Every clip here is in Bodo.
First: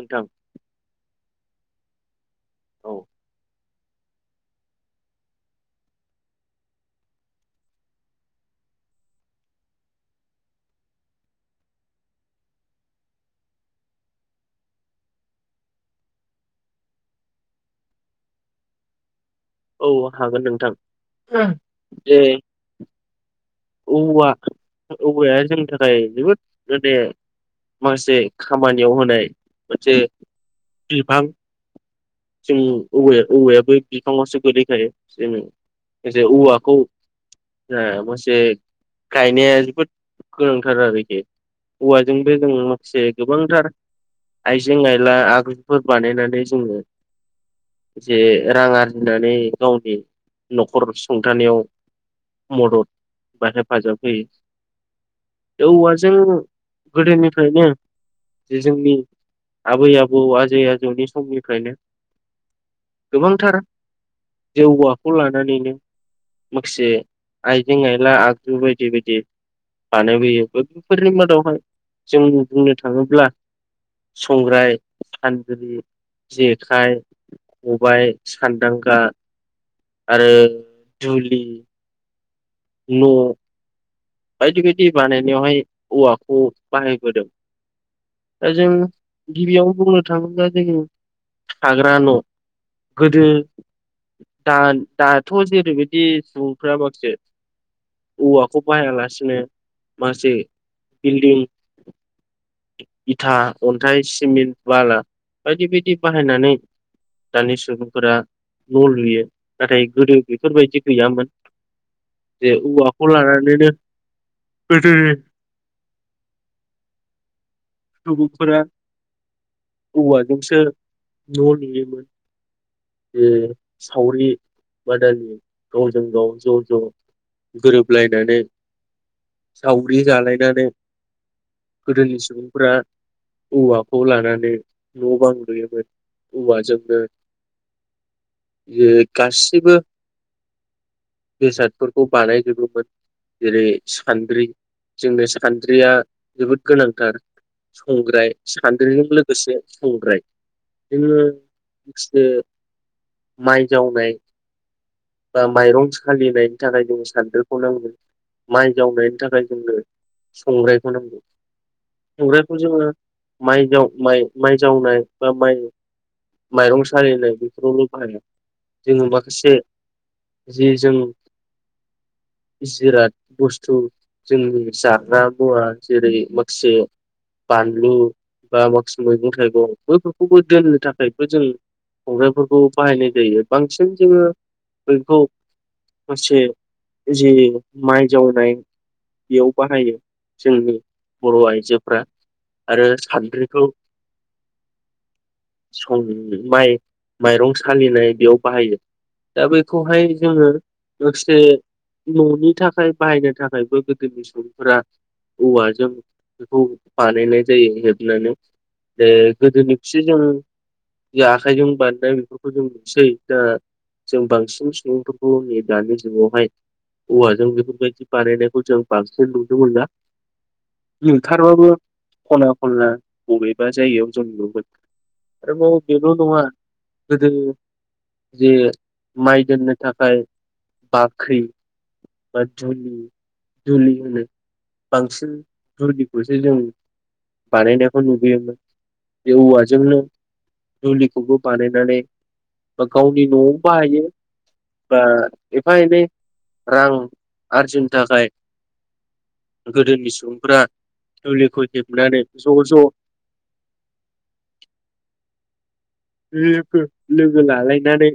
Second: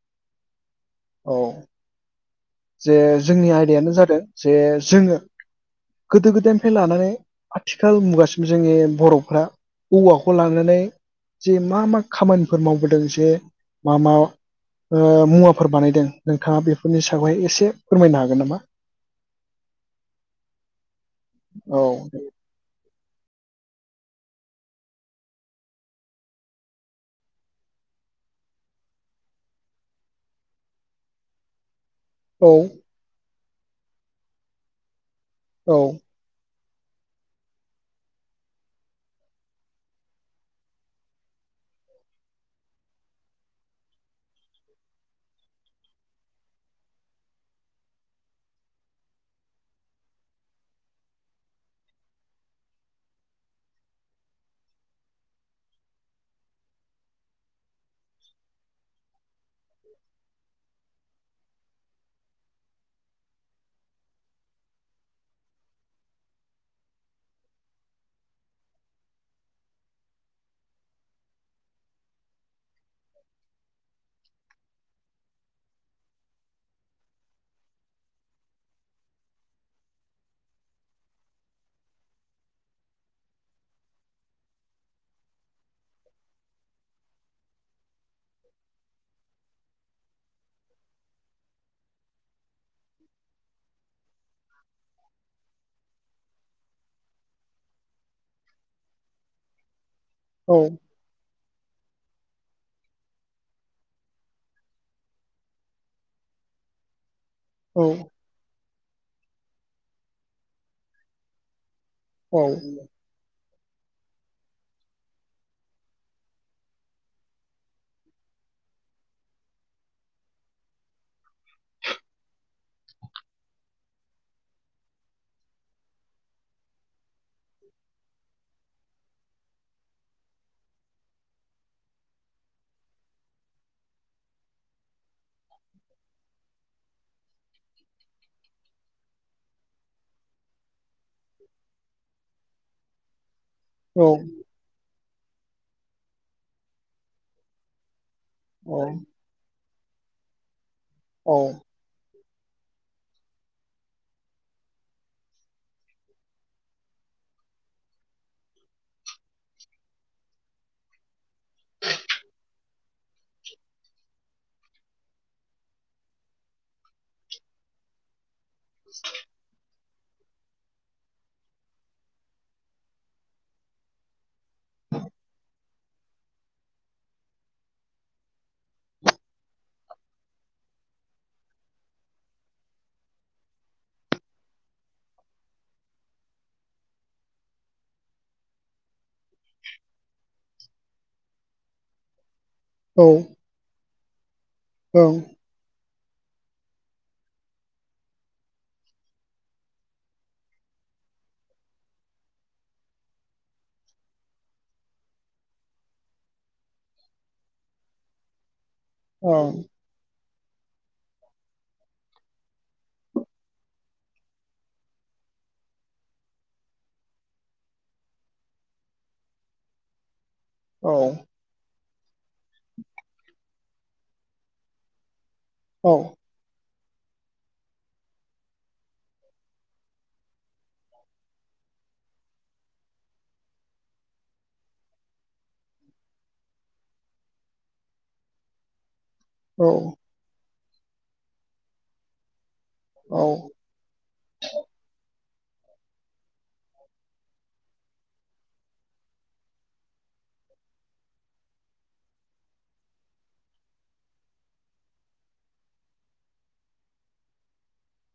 नोंथां औ औ जे जोंनि आयदायानो जादों जे जोङो गोदो गोदायनिफ्राय लानानै आथिखाल मुगासिम जोंनि बर'फ्रा औवाखौ लानानै जे मा मा खामानिफोर मावबोदों जे मा मा? मुवाफोर बानायदों नोंथाङा बेफोरनि सायावहाय एसे फोरमायनो हागोन नामा? औ हागोन नोंथां औ दे। औवा औवाया जोंनि थाखाय जोबोद माने माखासे खामानियाव होनाय मोनसे बिफां औ जों औवायाबो बिफाङावसो गोलैखायो जोङो औ जे औवाखौ ओ मोनसे गायनाया जोबोद गोनांथार आरोखि। औवाजोंबो जों माखासे गोबांथार आइजें आइला आगुफोर बानायनानै जोङो जे रां आरजिनानै गावनि न'खर सुंथानायाव मदद बा हेफाजाब फैयो औवाजों गोदोनिफ्रायनो जे जोंनि आबै आबौ आजै आजौनि समनिफ्रायनो गोबांथार जों औवाखौ लानानैनो माखासे आइजें आइला ला [unintelligible] आगजु बायदि बायदि बानायबोयो बेफोरनि मादावहाय जों बुंनो थाङोब्ला संग्राय सानद्रि जेखाइ खबाय सान्दांगा आरो दुलि न' बायदि बायदि बानायनायावहाय औवाखौ बाहायबोदों। दा जों गिबियावनो बुंनो थाङोब्ला जों थाग्रा न' गोदो दा दाथ' जेरैबायदि सुबुंफ्रा माखासे औवाखौ बाहायालासिनो माखासे औ बिल्डिं इथा अनथाइ सिमेन्ट बाला बायदि बायदि बाहायनानै दानि औ सुबुंफोरा न' लुयो। नाथाय गोदो बेफोरबायदि गैयामोन औ जे औवाखौ लानानै बिदिनो गोदोयो [unintelligible] सुबुंफोरा औवाजोंसो न' लुयोमोन ए सावरि बादालि गावजों गाव ज' ज' गोरोबलाय सावरि जालायनानै गोदोनि सुबुंफोरा औवाखौ लानानै न' बां लुयोमोन औवाजोंनो जे गासिबो बेसादफोरखौ बानायजोबोमोन जेरै औ सानद्रि जोंनि सानद्रिया जोबोद गोनांथार संग्राय सानद्रिजों लो गोसो संग्राय जोङो औ माखासे माइ जावनाय बा माइरं सालिनायनि थाखाय जों सानदो नांगौ माइ जावनायनि थाखाय जोंनो संग्रायखौ नांगौ संग्रायखौ जोङो माइ जाव माइ माइ जावनाय बा माइ माइरं साललिनाय बेफोरावल' बाहाया जोङो माखासे जि जों जिराद बुस्थु जोंनि जाग्रा मुवा जेरै माखासे बानलु बा माखासे मैगं थाइगं बैफोरखौबो दोननो थाखायबो जों संग्रायफोरखौ बाहायनाय जायो बांसिन जोङो बैखौ फसे जे माइ जावनाय बेयाव बाहायो जोंनि बर' आइजोफ्रा आरो औ ओं सानद्रिखौ ओं सं माइ माइरं सालिनाय बेयाव बाहायो दा बेखौहाय जोङो गांसे [unintelligible] न'नि थाखाय बाहायनो थाखायबो गोदोनि सुबुंफोरा औवाजों बेखौ बानायनाय जायो हेबनानै जे औ गोदोनिखो जों जे आखाइजों बानायनाय बेफोरखौ जों नुसै दा जों बांसिन सुबुंफोरखौ नै दानि जुगावहाय औवाजों बेफोरबायदि बानायनायखौ जों बांसिन नुनो मोना नोंथा ओंखारबाबो खना खनला बबेबा जायगायाव जों नुगोन बेफोराव औ दं आरो [unintelligible] गोदो जे माइ दोननो थाखाय बाख्रि बा दुलि दुलि होनो बांसिन दुलिखौसो जों बानायनायखौ नुबोयोमोन बे औ औवाजोंनो दुलिखौबो बानायनानै बा गावनि औ न'आव बाहायो बा एफा एनै रां आरजिनो थाखाय गोदोनि सुबुंफ्रा दुलिखौ हेबनानै ज' ज' लोगो लालायनानै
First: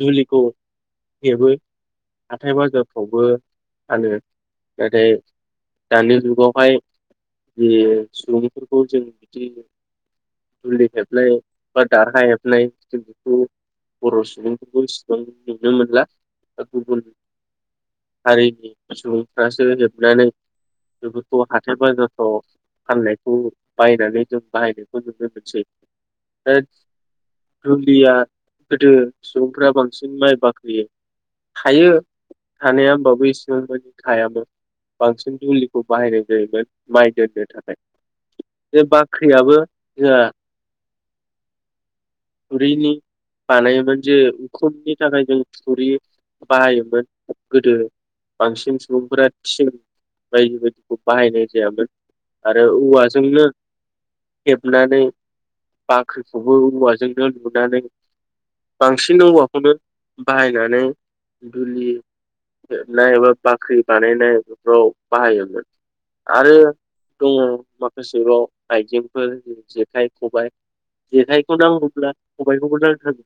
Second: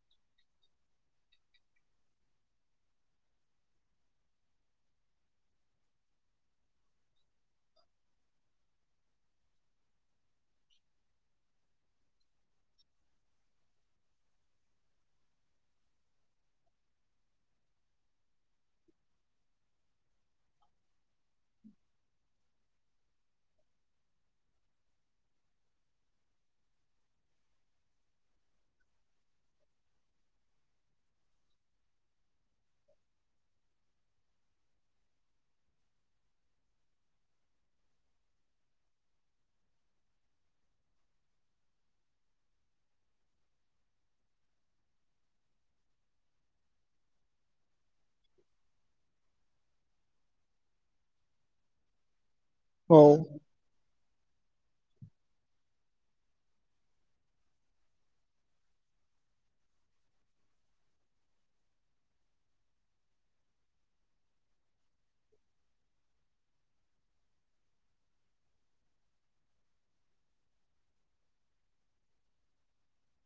दुलिखौ हेबो हाथाय बाजारफ्रावबो फानो नाथाय दानि जुगावहाय बे सुबुंफोरखौ जों बिदि दुलि हेबनाय बा दारहा हेबलाय बेखौ [unintelligible] बर' सुबुंफोरखौ एसेबां नुनो मोनला ओ गुबुन हारिनि सुबुंफ्रासो हेबनानै बेफोरखौ हाथाय बाजारफ्राव फाननायखौ बायनानै जों बाहायनायखौ जों नुनो मोनसै ओ दुलिया गोदो सुबुंफ्रा बांसिन माइ बाख्रियै हायो ओमबाबो इसेबां मानि हायाबो बांसिन दुलिखौ बाहायनाय जायोमोन माइ दोननो थाखाय बे बाख्रियाबो जोङा खुरैनि बानायोमोन जे उखुमनि थाखाय जों थुरि बाहायोमोन गोदो बांसिन सुबुंफोरा थिं बायदि बायदिखौ बाहायनाय जायामोन आरो औवाजोंनो हेबनानै बाख्रिखौबो औवाजोंनो लुनानै बांसिन औवाखौनो बाहायनानै दुलि ना एबा बाख्रि बानायफोराव बाहायो आरो दङ माखासेबाव आइजेंफोर जेखाइ खबाय जेखाइखौ नांगौब्ला खबायखौबो नांथारगौ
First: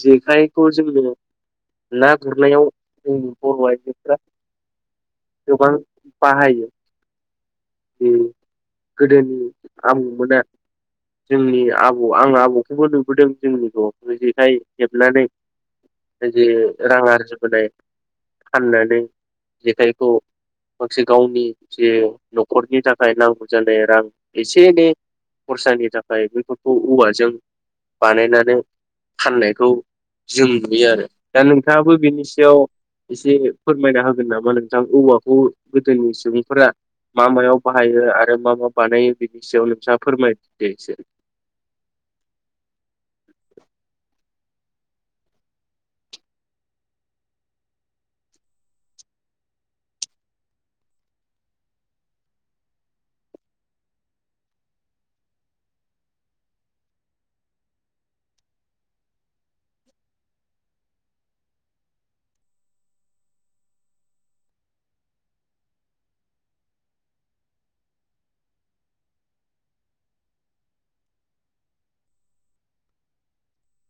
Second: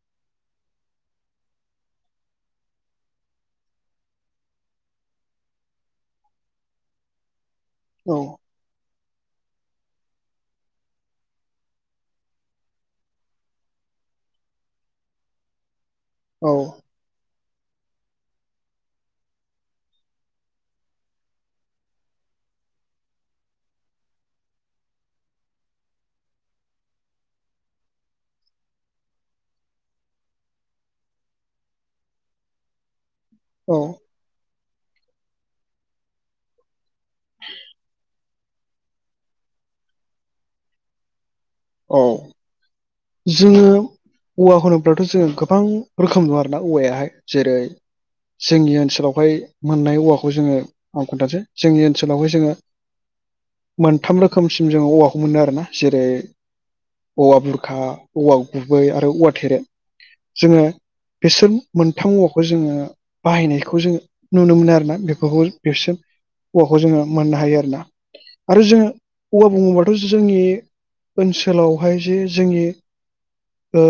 जेखाइखौ जोङो ना गुरनायाव जों बर' आइजोफ्रा गोबां बाहायो बे औ गोदोनि आबौमोना जोंनि आबौ आं आबौखौबो नुबोदों जोंनिखौ [unintelligible] बिदि जेखाय हेबनानै जे औ रां आरजिबोनाय फाननानै जेखायखौ माखासे गावनि जे नखरनि थाखाय नांगौ जानाय रां एसे एनै खरसानि थाखाय बेफोरखौ औवाजों बानायनानै फाननायखौ जों नुयो आरो दा नोंथाङाबो बेनि सायाव एसे औ फोरमायना होगोन नामा नोंथां औवाखौ गोदोनि सुबुंफोरा मा मायाव बाहायो आरो मा मा बानायो बेनि सायाव नोंथाङा फोरमायदो एसे औ जोङो औवा होनोब्लाथ' जोङो गोबां रोखोम दङ आरोना औवायाहाय जेरै जोंनि ओनसोलावहाय मोननाय औवाखौ जोङो आं खोनथानोसै जोंनि ओनसोलावहाय जोङो मोनथाम रोखोमसिम जोङो औवाखौ मोनो आरो ना जेरै औवा बुर खा औवा गुबै आरो औवा थेरे जोङो बिसोर मोनथाम औवाखौ जोङो बाहायनायखौ जोङो नुनो मोनो आरोना बेफोरखौ बेसोम औवाखौ जोङो मोननो हायो आरोना आरो जोङो औवा बुङोबाथ' जोंनि ओनसोलावहाय जे जोंनि ओ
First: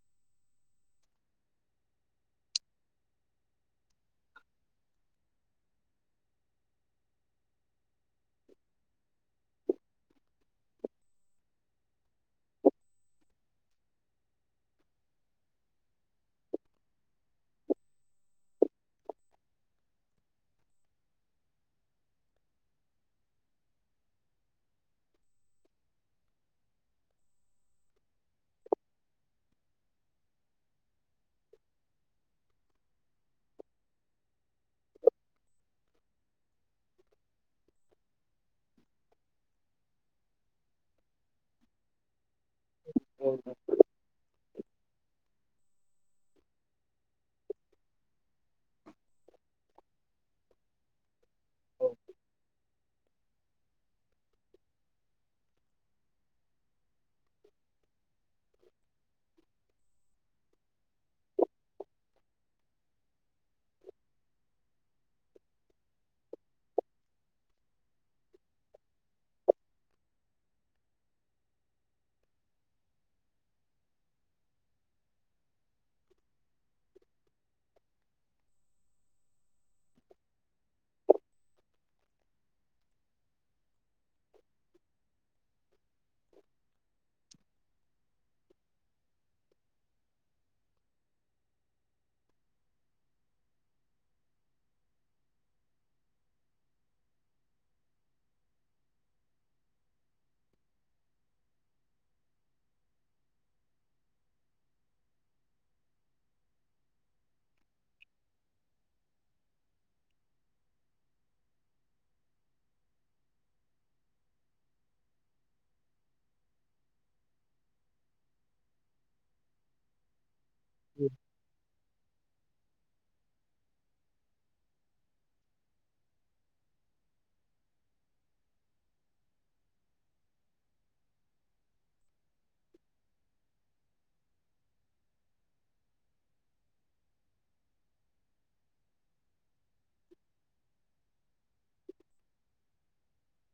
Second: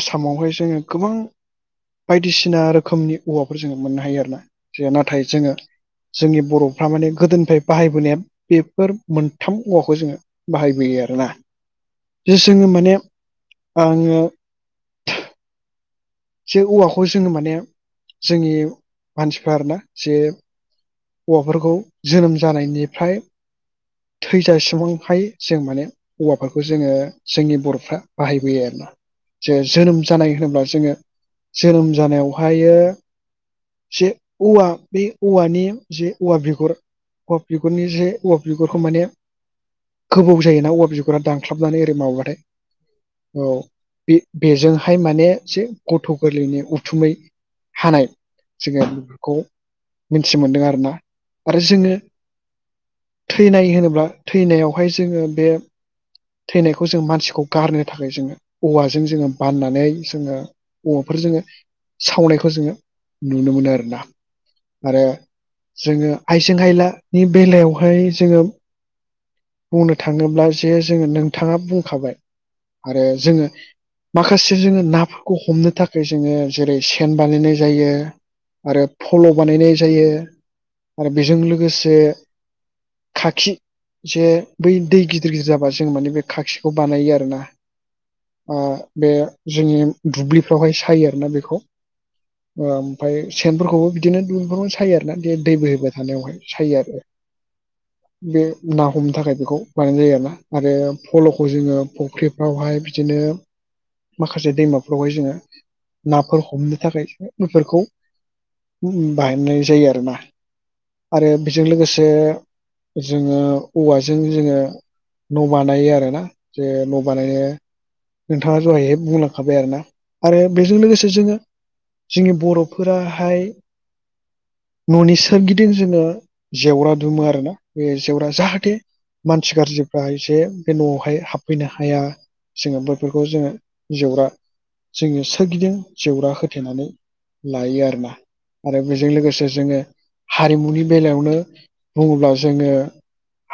आसामावहाय जोङो गोबां बायदिसिना रोखोमनि औवाफोर जोङो मोननो हायो आरोना जे नाथाय जोङो जोंनि बर'फ्रा माने गोदोनिफ्राय बाहायबोनाया बेफोर मोनथाम औवाखौ जोङो बाहायबोयो आरोना जोङो माने आङो जे औवाखौ जोङो माने जोंनि मानसिफ्रा आरोना जे औवाफोरखौ जोनोम जानायनिफ्राय थैजासिमहाय जों माने औवाफोरखौ जोङो जोंनि बर'फ्रा बाहायबोयो आरोना जे जोनोम जानाय होनोब्ला जोङो जोनोम जानायावहायो जे औवा बे औवानि जे औवा बिगुर औवा बिगुरनि जे औवा बिगुरखौ माने गोबौ जायोना औवा बिगुरा दानख्लाबनानै ओरै माबा बाथाय औ बे बेजोंहाय माने जे गथ' गोरलैनि उथुमाय हानाय जोङो बेफोरखौ मिथि मोनदों आरो ना आरो जोङो थैनाय होनोब्ला थैनायावहाय जोङो बे थैनायखौ जों मानसिखौ गारनो थाखाय जोङो औवाजों जोङो बाननानै जोङो औवाफोर जोङो सावनायखौ जोङो नुनो मोनो आरोना आरो जोङो आइजें आयलानि बेलायावहाय जोङो बुंनो थाङोब्ला जे जोङो नोंथाङा बुंखाबाय आरो जोङो माखासे जोङो नाफोरखौ हमनो थाखाय जोङो जेरै सेन बानायनाय जायो आरो फल' बानायनाय जायो आरो बेजों लोगोसे खाखि जे बै दै गिदिर गिदिर जाबा जों माने बे खाखिखौ बानायो आरोना आ बे जोंनि दुब्लिफ्रावहाय सायो आरोना बेखौ ओमफ्राय सेनफोरखौबो बिदिनो दंगआवनो सायो आरोना बे दै बोहैबाय थानायावहाय सायो आरो बे ना हमनो थाखाय बेखौ बानायनाय जायो आरोना आरो फल'खौ जोङो फख्रि बावहाय बिदिनो माखासे दैमाफ्रावहाय जोङो नाफोर हमनो थाखाय बेफोरखौ बाहायनाय जायो आरो ना आरो बेजों लोगोसे जोङो औवाजों जोङो न' बानायो आरोना जे न' बानायो नोंथाङा दहायो बुंलांखाबाय आरो ना आरो बेजों लोगोसे जोङो जोंनि बर'फोराहाय न'नि सोरगिदिं जोङो जेवरा दुमो आरो ना बे जेवरा जाहाथे मानसि गाज्रिफ्रा एसे बे न'आवहाय हाबफैनो हाया जोङो बैफोरखौ जोङो जेवरा जोङो सोरगिदिं जेवरा होथेनानै लायो आरो ना आरो बेजों लोगोसे जोङो हारिमुनि बेलायावनो बुङोब्ला जोङो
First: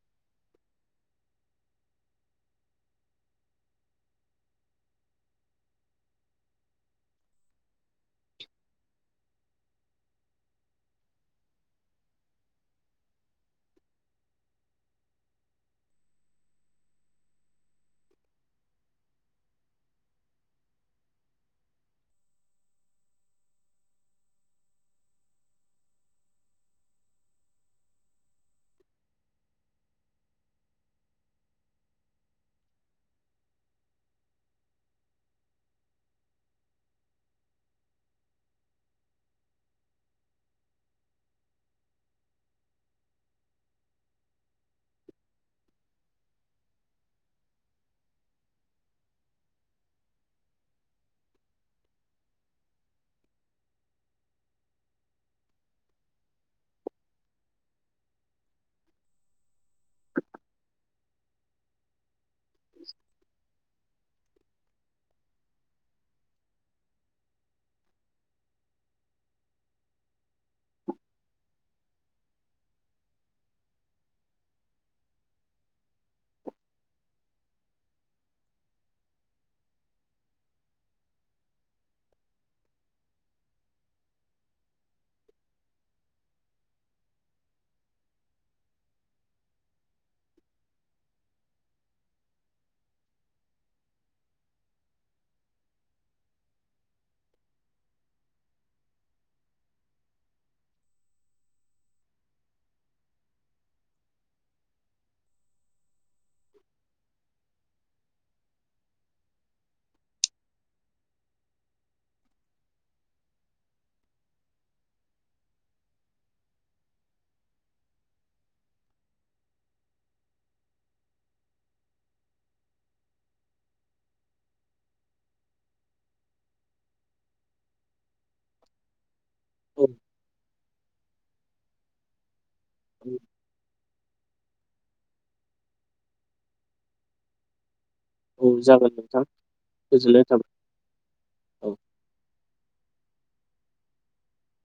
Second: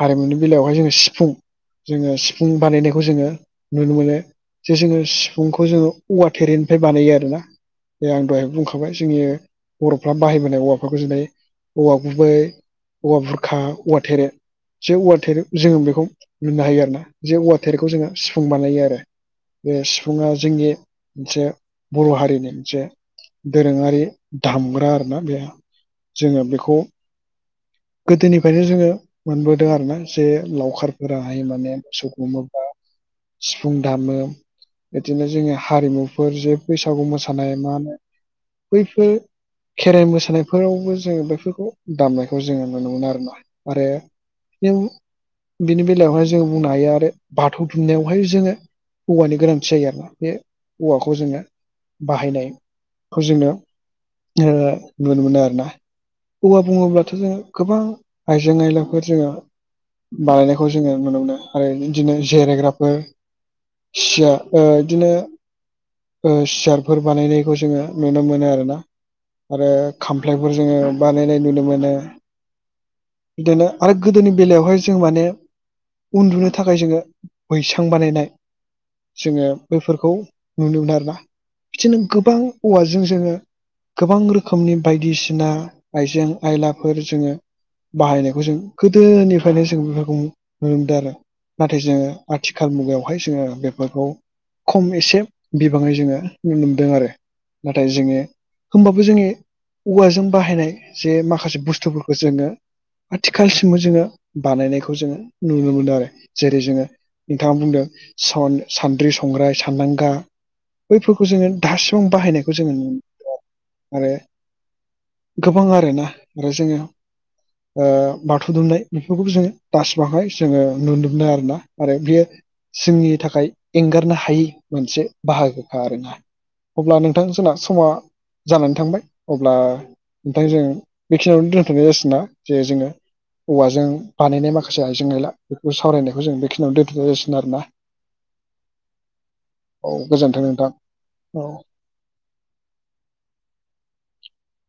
हारिमुनि बेलायावहाय जोङो सिफुं जोङो सिफुं बानायनायखौ जोङो नुनो मोनो जे जोङो सिफुंखौ जोङो औवा थेरेनिफ्राय बानायो आरो ना जे आं दहाय बुंखाबाय जोंनि बर'फ्रा बाहायबोनाय औवाफोरखौ जेरै औवा गुबै औवा बुरखा औवा थेरे जे औवा थेरे जोङो बेखौ मोननो हायो आरो ना जे औवा थेरखौ जोङो सिफुं बानायो आरो बे सिफुङा जोंनि मोनसे बर' हारिनि मोनसे दोरोङारि दामग्रा आरो ना बे जोङो बेखौ गोदोनिफ्रायनो जोङो मोनबोदों आरो ना जे लावखारफोराहाय माने मोसौ गुमोब्ला सिफुं दामो बिदिनो जोङो हारिमुफोर जे बैसागु मोसानाय मा होनो बैफोर खेराइ मोसानायफोर फोरावबो जोङो बेफोरखौ दामनायखौ जोङो नुनो मोनो आरो ना आरो जों बिनि बेलायावहाय जोङो बुंनो हायो आरो बाथौ दुमनायावहाय जोङो औवानि गोनांथि जायो आरोना बे औवाखौ जोङो बाहायनाय खौ जोङो ओ नुनो मोनो आरो आरोना औवा बुङोब्लाथ' जोङो गोबां आइजें आयलाफोर जोङो बानायनायखौ जोङो नुनो मोनो आरो बिदिनो जिरायग्राफोर सियार ओ बिदिनो सियारफोर बानायनायखौ जोङो नुनो मोनो आरो ना आरो खामफ्लायफोर जोङो बानायनाय नुनो मोनो बिदिनो आरो गोदोनि बेलायावहाय जों माने उन्दुनो थाखाय जोङो बैसां बानायनाय जोङो बैफोरखौ नुनो मोनो आरोना बिदिनो गोबां औवाजों जोङो गोबां रोखोमनि बायदिसिना आइजें आयलाफोर जोङो बाहायनायखौ जों गोदोनिफ्रायनो जों बेफोरखौ नुनो मोनदों आरो नाथाय जोङो आथिखाल मुगायावहाय जोङो बेफोरखौ खम एसे बिबाङै जोङो नुनो मोनदों आरो नाथाय जोङो होमबाबो जोंनि औवाजों बाहायनाय जे माखासे बुस्थुफोरखौ जोङो आथिखालसिमबो जोङो बानायनायखौ जोङो नुनो मोनो आरो जेरै जोङो नोंथाङा बुंदों सान्द्रि संग्राय सानदांगा बैफोरखौ जोङो दासिबो बाहायनायखौ जोङो नुनो मोनदों आरो गोबां आरोना आरो जोङो ओ बाथौ दुमनाय बेफोरखौबो जोङो दासबाहाय जोङो नुनो मोननाय आरोना आरो बेयो जोंनि थाखाय एंगारनो हायि मोनसे बाहागोखा आरो नङा अब्ला नोंथां जोंना समा जानानै थांबाय अब्ला औ नोंथां जों बेखिनियावनो दोनथ'नाय जासिगोना जे जोङो औ औवाजों बानायनाय माखासे आयजें आइला बेफोरखौ सावरायनायखौ जों बेखिनियावनो दोनथ'नाय जासिगोन आरो ना औ जागोन नोंथां औ गोजोननाय गोजोनथों थाबाय नोंथां औ